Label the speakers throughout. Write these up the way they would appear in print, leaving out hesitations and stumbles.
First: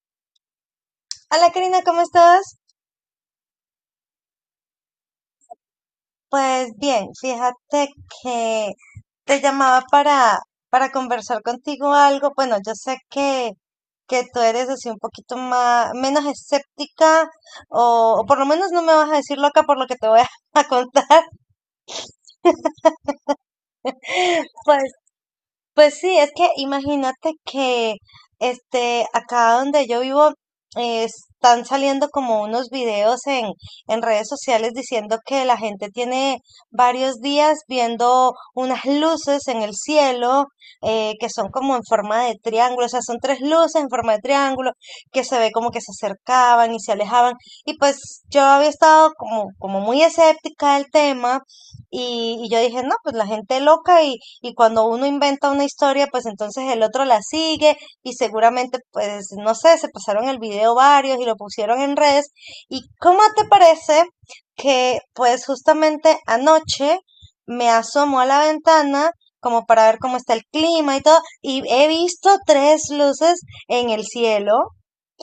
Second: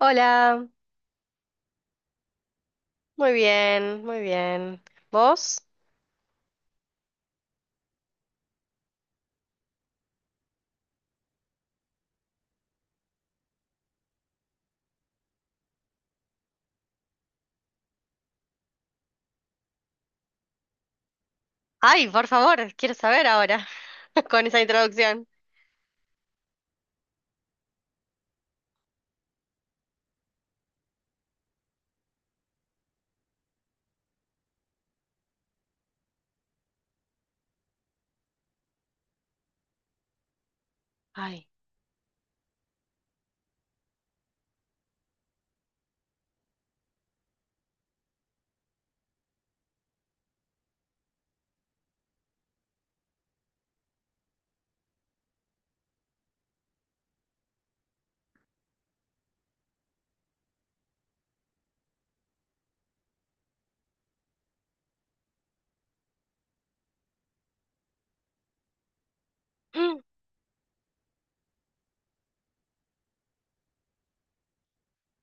Speaker 1: Hola,
Speaker 2: Hola Karina, ¿cómo estás?
Speaker 1: muy bien, muy bien. ¿Vos?
Speaker 2: Pues bien, fíjate que te llamaba para conversar contigo algo. Bueno, yo sé que tú eres así un poquito más, menos escéptica, o por lo menos no me vas a decir loca por lo que te voy a, a contar.
Speaker 1: Ay, por favor, quiero saber ahora con esa
Speaker 2: Pues
Speaker 1: introducción.
Speaker 2: Pues sí, es que imagínate que este acá donde yo vivo están saliendo como unos videos en redes sociales diciendo que la gente tiene varios días viendo unas luces en el cielo, que
Speaker 1: Ay,
Speaker 2: son como en forma de triángulo, o sea, son tres luces en forma de triángulo que se ve como que se acercaban y se alejaban. Y pues yo había estado como, como muy escéptica del tema y yo dije, no, pues la gente loca, y cuando uno inventa una historia, pues entonces el otro la sigue y seguramente, pues, no sé, se pasaron el video varios y lo pusieron en redes. ¿Y cómo te parece que, pues, justamente anoche me asomo a la ventana como para ver
Speaker 1: mm,
Speaker 2: cómo está el clima y todo y he visto tres luces en el cielo?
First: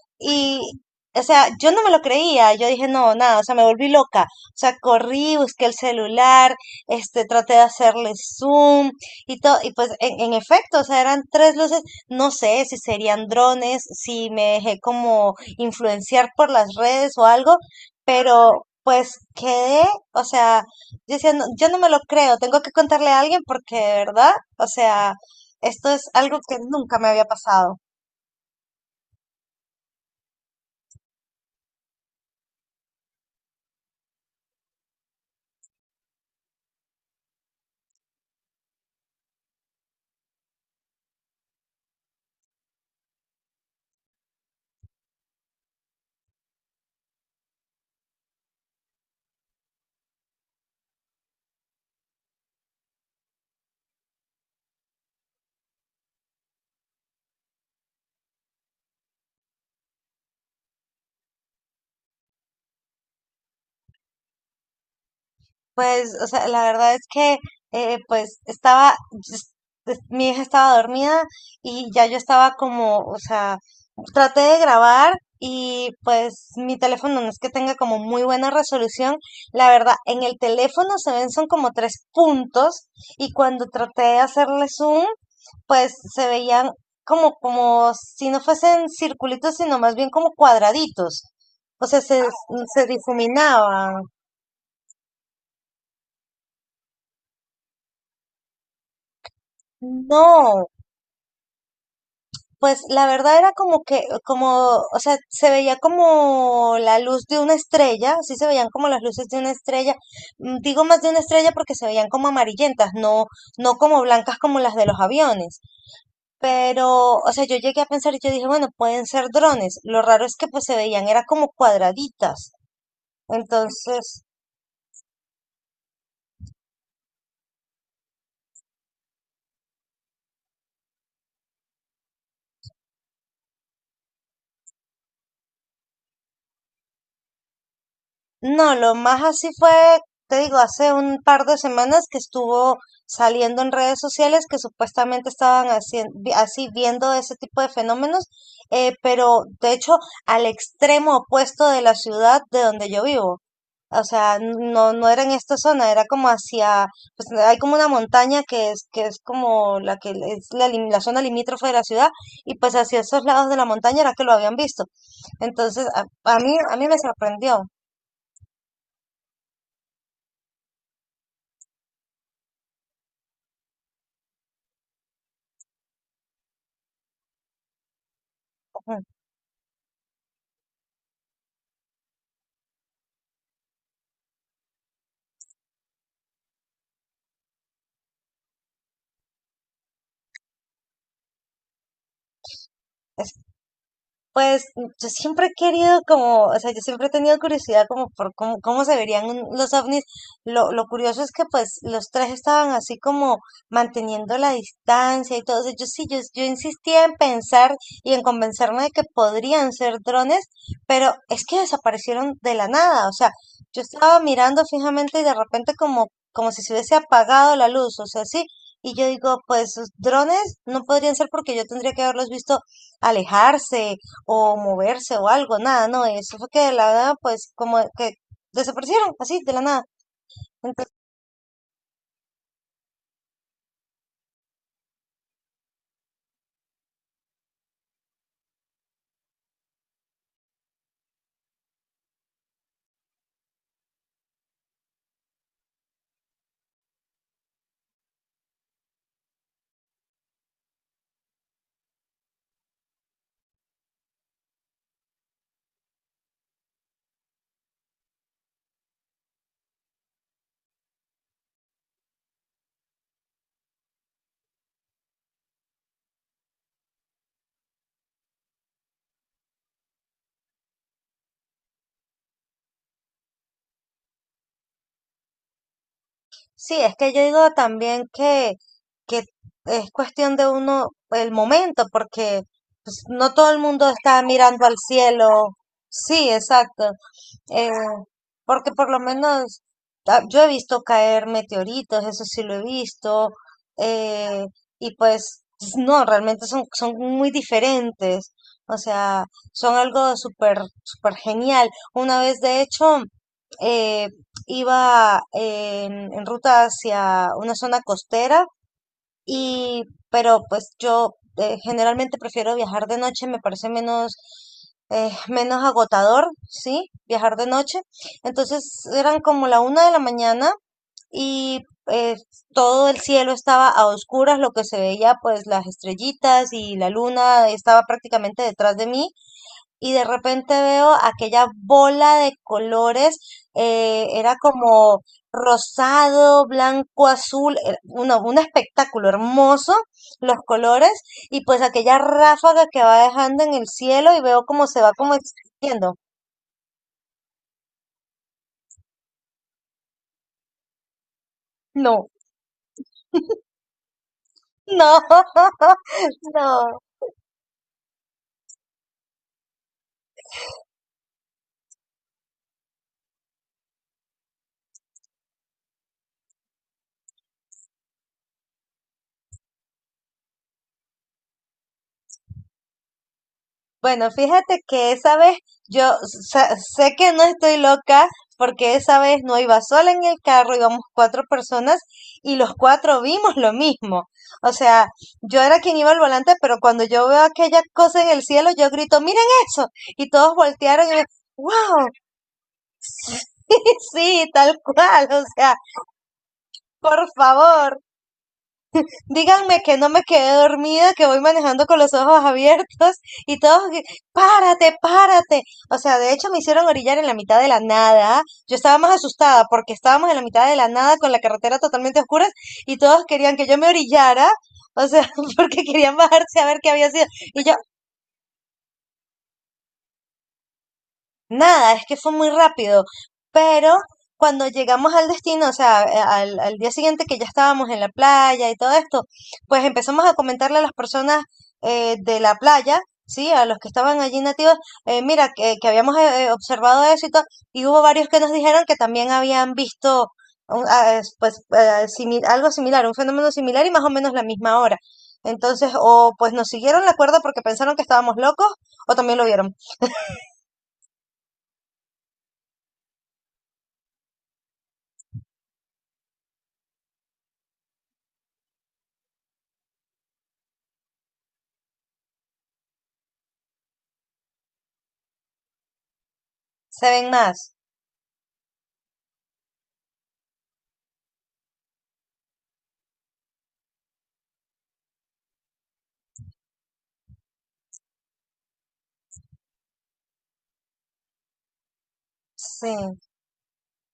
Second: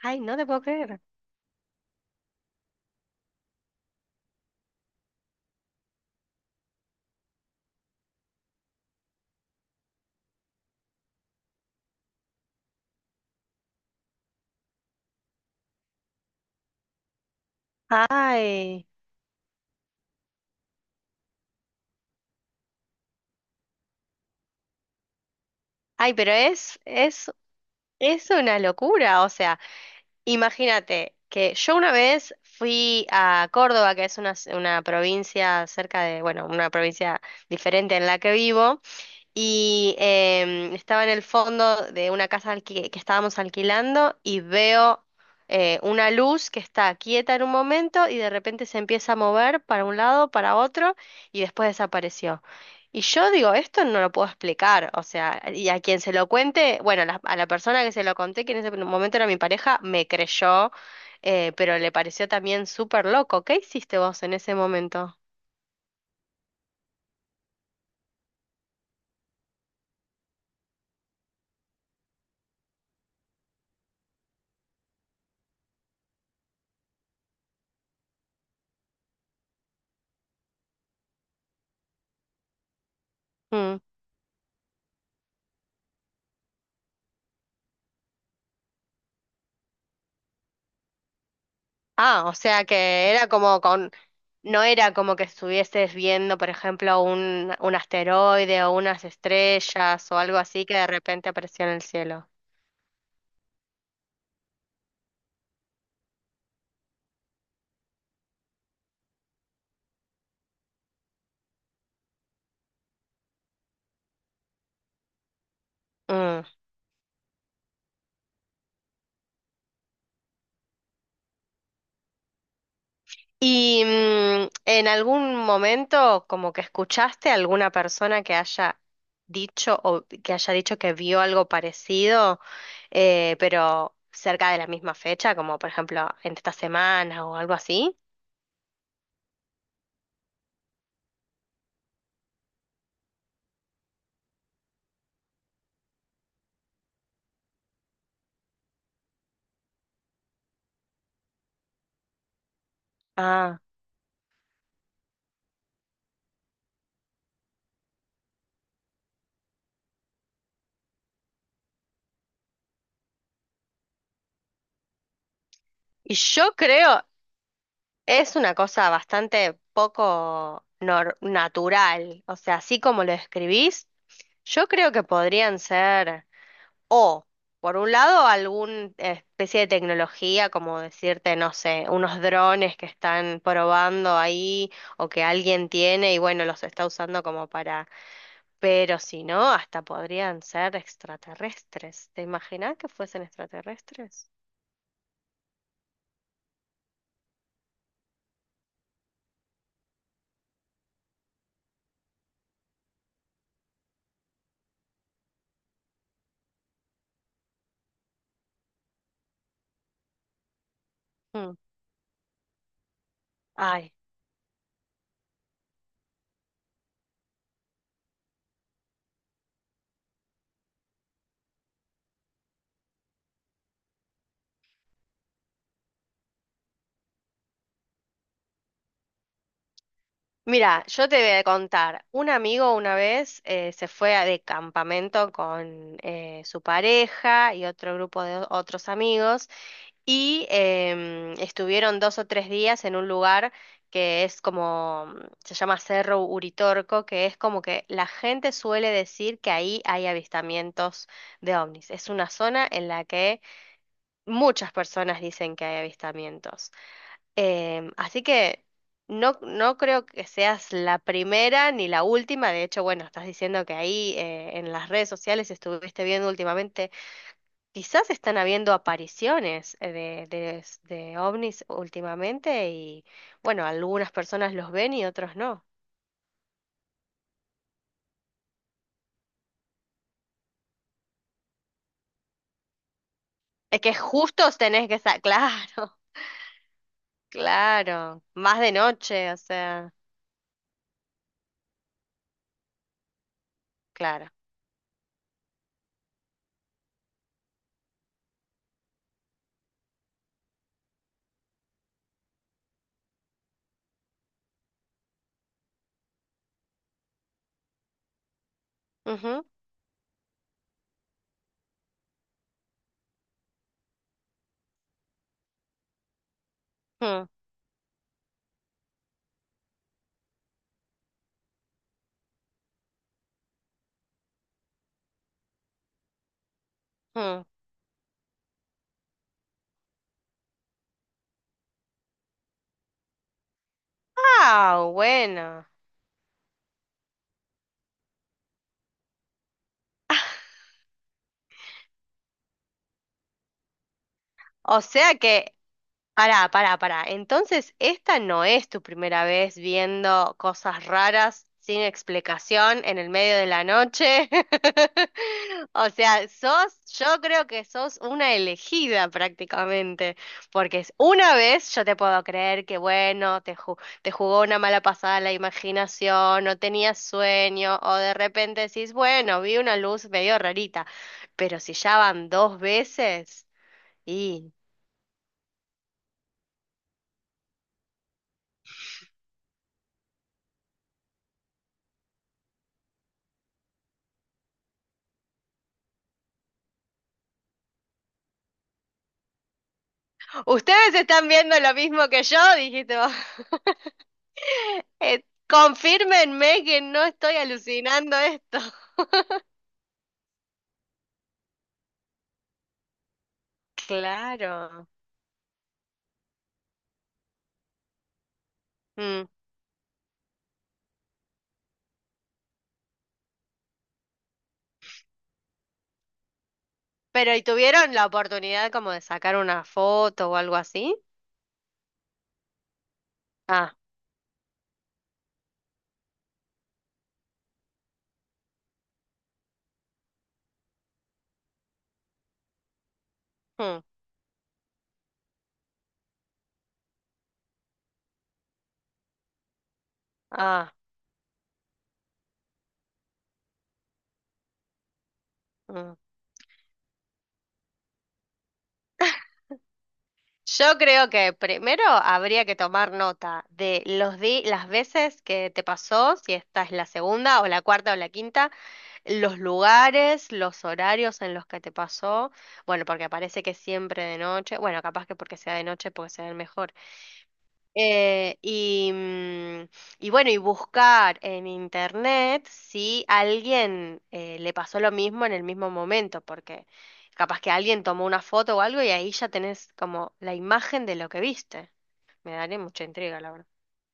Speaker 1: ay, no te
Speaker 2: Y,
Speaker 1: puedo creer.
Speaker 2: o sea, yo no me lo creía, yo dije, no, nada, o sea, me volví loca. O sea, corrí, busqué el celular, este, traté de hacerle zoom y todo, y pues en efecto, o sea, eran tres luces, no sé si serían drones, si me dejé como influenciar por las redes o algo, pero
Speaker 1: Ay,
Speaker 2: pues quedé, o sea, yo decía: "No, yo no me lo creo, tengo que contarle a alguien porque de verdad, o sea, esto es
Speaker 1: ay, pero
Speaker 2: algo que
Speaker 1: es,
Speaker 2: nunca me había
Speaker 1: es,
Speaker 2: pasado".
Speaker 1: es una locura. O sea, imagínate que yo una vez fui a Córdoba, que es una provincia cerca de, bueno, una provincia diferente en la que vivo. Y estaba en el fondo de una casa que estábamos alquilando y veo una luz que está quieta en un momento y de repente se empieza a mover para un lado, para otro y después desapareció. Y yo digo, esto no lo puedo explicar, o sea, y a quien se lo cuente, bueno, a la persona que se lo conté, que en ese momento era mi pareja, me creyó, pero le pareció también súper loco. ¿Qué hiciste vos en ese momento?
Speaker 2: Pues, o sea, la verdad es que, pues, estaba, es- mi hija estaba dormida y ya yo estaba como, o sea, traté de grabar y pues mi teléfono no es que tenga como muy buena resolución. La verdad, en el teléfono se ven son como tres puntos, y cuando
Speaker 1: Mm.
Speaker 2: traté de hacerle zoom, pues se veían como, como si no fuesen circulitos, sino más bien como cuadraditos. O sea, se,
Speaker 1: Ah, o sea
Speaker 2: se
Speaker 1: que era como con,
Speaker 2: difuminaba.
Speaker 1: no era como que estuvieses viendo, por ejemplo, un asteroide o unas estrellas o algo así
Speaker 2: No.
Speaker 1: que de repente apareció en el cielo.
Speaker 2: Pues la verdad era como que, como, o sea, se veía como la luz de una estrella, sí se veían como las luces de una estrella. Mm, digo más de una estrella porque se veían como amarillentas, no, no como blancas como las de los aviones.
Speaker 1: Mm.
Speaker 2: Pero, o sea, yo llegué a pensar y yo dije, bueno, pueden ser drones. Lo raro es que pues se veían, era como cuadraditas.
Speaker 1: ¿Y
Speaker 2: Entonces,
Speaker 1: en algún momento como que escuchaste a alguna persona que haya dicho o que haya dicho que vio algo parecido, pero cerca de la misma fecha, como por ejemplo en esta semana o algo así?
Speaker 2: no, lo más así fue, te digo, hace un par de semanas que estuvo saliendo en redes sociales que supuestamente estaban así viendo ese tipo de fenómenos, pero de hecho al extremo opuesto de la ciudad de donde yo vivo.
Speaker 1: Ah,
Speaker 2: O sea, no, no era en esta zona, era como hacia, pues hay como una montaña que es como la que es la, la zona limítrofe de la ciudad, y pues hacia esos lados de la montaña era que lo habían visto. Entonces,
Speaker 1: y yo
Speaker 2: a mí me
Speaker 1: creo,
Speaker 2: sorprendió.
Speaker 1: es una cosa bastante poco natural, o sea, así como lo escribís, yo creo que podrían ser o, por un lado, alguna
Speaker 2: Ujú.
Speaker 1: especie de tecnología, como decirte, no sé, unos drones que están probando ahí o que alguien tiene y bueno, los está usando como para, pero si no, hasta podrían ser extraterrestres. ¿Te imaginas que fuesen extraterrestres?
Speaker 2: Pues yo siempre he querido como, o sea, yo siempre he tenido curiosidad como por cómo, cómo se verían los ovnis. Lo curioso es que pues los tres estaban así como manteniendo la distancia y todo. O sea, yo sí, yo insistía en pensar y en convencerme de que podrían ser drones, pero es
Speaker 1: Mm.
Speaker 2: que desaparecieron de la nada. O sea, yo
Speaker 1: Ay.
Speaker 2: estaba mirando fijamente y de repente como, como si se hubiese apagado la luz, o sea, sí. Y yo digo, pues drones no podrían ser porque yo tendría que haberlos visto alejarse o moverse o algo, nada, no, eso fue que de la nada, pues como que desaparecieron así, de la nada.
Speaker 1: Mira,
Speaker 2: Entonces,
Speaker 1: yo te voy a contar, un amigo una vez se de campamento con su pareja y otro grupo de otros amigos y estuvieron dos o tres días en un lugar que es como, mm, se llama Cerro Uritorco, que es como que la gente suele decir que ahí hay avistamientos de ovnis. Es una zona en la que muchas personas dicen que hay avistamientos. Em, así que no, no creo que seas la primera ni la última. De hecho, bueno, estás diciendo que ahí en las redes sociales estuviste viendo últimamente, quizás están habiendo apariciones de ovnis últimamente y bueno, algunas personas los ven y otros no.
Speaker 2: sí, es que yo digo también que es cuestión de uno, el momento, porque pues, no todo el
Speaker 1: Es
Speaker 2: mundo
Speaker 1: que
Speaker 2: está
Speaker 1: justos
Speaker 2: mirando al
Speaker 1: tenés que estar,
Speaker 2: cielo.
Speaker 1: claro,
Speaker 2: Sí, exacto. Eh,
Speaker 1: claro, más
Speaker 2: porque
Speaker 1: de
Speaker 2: por lo
Speaker 1: noche, o
Speaker 2: menos
Speaker 1: sea,
Speaker 2: yo he visto caer meteoritos, eso sí lo he visto,
Speaker 1: claro.
Speaker 2: eh, y pues no, realmente son, son muy diferentes, o sea, son algo súper, súper genial. Una vez, de hecho, eh, iba en ruta hacia una zona costera
Speaker 1: Ujú,
Speaker 2: y, pero pues yo generalmente prefiero viajar de noche, me parece menos, menos agotador, ¿sí?
Speaker 1: mm,
Speaker 2: Viajar de noche. Entonces eran como la una de la mañana y eh, todo el cielo estaba a oscuras, lo que se veía pues las estrellitas y la
Speaker 1: mm.
Speaker 2: luna estaba prácticamente detrás de mí y de repente veo aquella bola de colores, era
Speaker 1: Ah,
Speaker 2: como
Speaker 1: bueno.
Speaker 2: rosado, blanco, azul, era un espectáculo hermoso los colores y pues aquella ráfaga que va dejando en el cielo y veo cómo
Speaker 1: O
Speaker 2: se va como
Speaker 1: sea que
Speaker 2: extinguiendo.
Speaker 1: pará, pará, pará. Entonces, esta no es tu primera vez viendo cosas raras sin
Speaker 2: No,
Speaker 1: explicación en el medio de la noche.
Speaker 2: no,
Speaker 1: O sea, sos,
Speaker 2: no.
Speaker 1: yo creo que sos una elegida prácticamente, porque es una vez yo te puedo creer que bueno, te jugó una mala pasada la imaginación, no tenías sueño, o de repente decís, bueno, vi una luz medio rarita, pero si ya van dos veces.
Speaker 2: Bueno,
Speaker 1: Y
Speaker 2: fíjate que esa vez yo sé que no estoy loca porque esa vez no iba sola en el carro, íbamos cuatro personas y los cuatro vimos lo mismo. O sea, yo era quien iba al volante, pero cuando yo veo aquella cosa en el cielo, yo grito, miren eso. Y todos voltearon y
Speaker 1: ustedes
Speaker 2: me,
Speaker 1: están
Speaker 2: wow,
Speaker 1: viendo lo mismo que yo, dijiste vos.
Speaker 2: sí, tal cual, o sea,
Speaker 1: Confírmenme que
Speaker 2: por
Speaker 1: no estoy
Speaker 2: favor.
Speaker 1: alucinando esto.
Speaker 2: Díganme que no me quedé dormida, que voy manejando con los ojos abiertos y todos, que, párate,
Speaker 1: Claro.
Speaker 2: párate. O sea, de hecho me hicieron orillar en la mitad de la nada. Yo estaba más
Speaker 1: Mm.
Speaker 2: asustada porque estábamos en la mitad de la nada con la carretera totalmente oscura y todos querían que yo me orillara. O sea, porque querían bajarse a ver qué había sido.
Speaker 1: Pero, ¿y
Speaker 2: Y yo,
Speaker 1: tuvieron la oportunidad como de sacar una foto o algo así?
Speaker 2: nada, es que fue muy rápido,
Speaker 1: Ah,
Speaker 2: pero cuando llegamos al destino, o sea, al, al día siguiente que ya estábamos en la playa y todo esto, pues empezamos a comentarle a las personas de la playa, sí, a los que
Speaker 1: mm,
Speaker 2: estaban allí nativos, mira, que habíamos observado eso y todo, y hubo varios que nos dijeron que también habían visto
Speaker 1: ah,
Speaker 2: pues, algo similar, un fenómeno similar y más o menos la misma hora. Entonces,
Speaker 1: mm.
Speaker 2: o pues nos siguieron la cuerda porque pensaron que estábamos locos, o también lo vieron.
Speaker 1: Yo creo que primero habría que tomar nota de los di las veces que te pasó, si esta es la segunda o la cuarta o la quinta, los lugares, los horarios en los que te pasó, bueno, porque parece que siempre de noche, bueno, capaz que porque sea de noche, porque sea el mejor.
Speaker 2: Se ven más.
Speaker 1: Eh, y, mm, y bueno, y buscar en internet si alguien le pasó lo mismo en el mismo momento, porque capaz que alguien tomó una foto o algo y ahí ya tenés como la imagen de lo que viste. Me daría
Speaker 2: Sí,
Speaker 1: mucha intriga, la verdad.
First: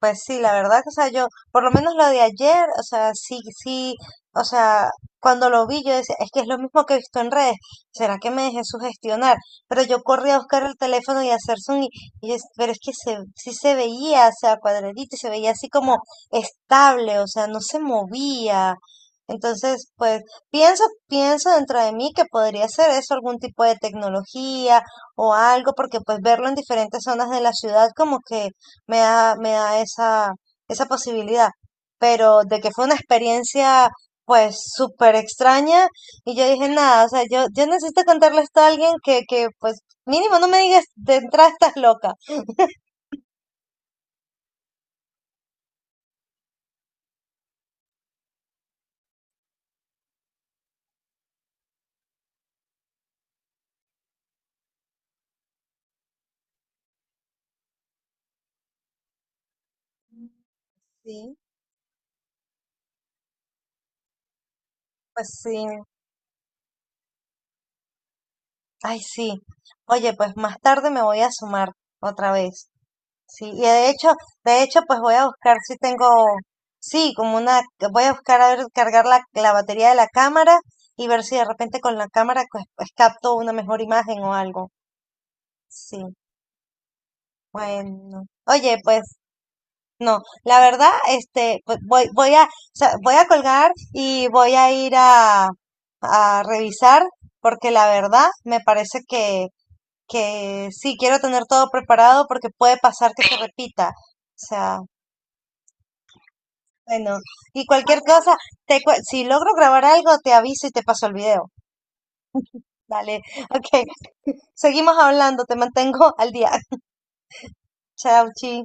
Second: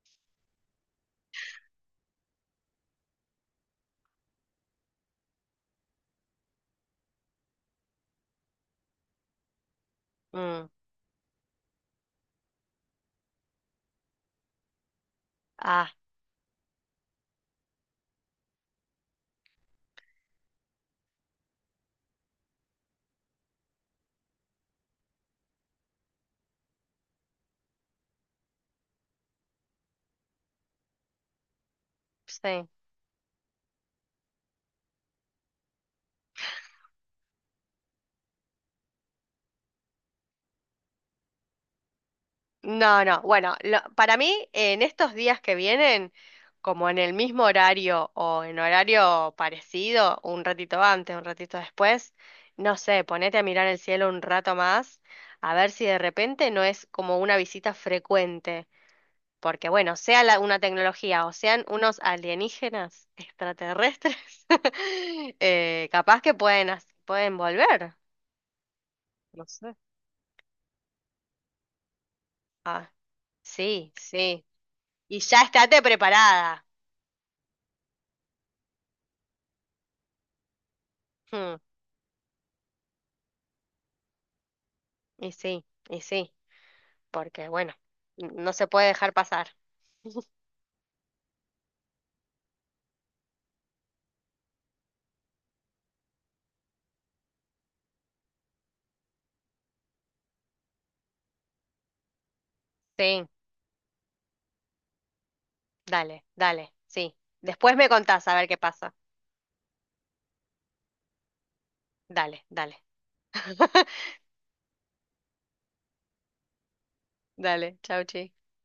Speaker 2: pues sí, la verdad que, o sea, yo, por lo menos lo de ayer, o sea, sí, sí, o sea, cuando lo vi yo decía, es que es lo mismo que he visto en redes, ¿será que me dejé sugestionar? Pero yo corrí a buscar
Speaker 1: Mm,
Speaker 2: el teléfono y a hacer zoom y, pero es que se, sí se veía, o sea, cuadradito y se veía así
Speaker 1: ah,
Speaker 2: como estable, o sea, no se movía. Entonces, pues pienso, pienso dentro de mí que podría ser eso, algún tipo de tecnología o algo, porque pues verlo en diferentes zonas de la ciudad como que me da esa, esa posibilidad. Pero de
Speaker 1: sí.
Speaker 2: que fue una experiencia pues súper extraña y yo dije, nada, o sea, yo necesito contarle esto a alguien que pues mínimo no me digas de entrada estás loca.
Speaker 1: No, no, bueno, lo- para mí en estos días que vienen, como en el mismo horario o en horario parecido, un ratito antes, un ratito después, no sé, ponete a mirar el cielo un rato más, a ver si de repente no es como una visita frecuente, porque bueno, sea la- una tecnología o
Speaker 2: Sí,
Speaker 1: sean unos alienígenas extraterrestres,
Speaker 2: pues sí,
Speaker 1: capaz que pueden, pueden volver.
Speaker 2: ay sí.
Speaker 1: No sé.
Speaker 2: Oye, pues más tarde me voy a sumar otra vez.
Speaker 1: Ah,
Speaker 2: Sí, y
Speaker 1: sí, sí.
Speaker 2: de hecho, pues voy
Speaker 1: Y
Speaker 2: a
Speaker 1: ya
Speaker 2: buscar si
Speaker 1: estate
Speaker 2: tengo,
Speaker 1: preparada.
Speaker 2: sí, como una, voy a buscar a ver, cargar la, la batería de la cámara y ver si de
Speaker 1: Hmm.
Speaker 2: repente con la cámara pues, pues, capto una mejor imagen o algo.
Speaker 1: Y sí, y
Speaker 2: Sí,
Speaker 1: sí, porque bueno,
Speaker 2: bueno.
Speaker 1: no se
Speaker 2: Oye,
Speaker 1: puede
Speaker 2: pues
Speaker 1: dejar pasar.
Speaker 2: no, la verdad, este, pues, voy, voy a, o sea, voy a colgar y voy a ir a revisar porque la verdad me parece que sí, quiero tener todo preparado porque puede pasar que
Speaker 1: Sí,
Speaker 2: se repita. O sea,
Speaker 1: dale, dale, sí.
Speaker 2: bueno, y
Speaker 1: Después me
Speaker 2: cualquier
Speaker 1: contás
Speaker 2: cosa,
Speaker 1: a ver qué pasa.
Speaker 2: si logro grabar algo, te aviso y te paso el video.
Speaker 1: Dale, dale.
Speaker 2: Dale, ok, seguimos hablando, te mantengo al día.
Speaker 1: Dale, chau,
Speaker 2: Chao,
Speaker 1: chi.
Speaker 2: chi.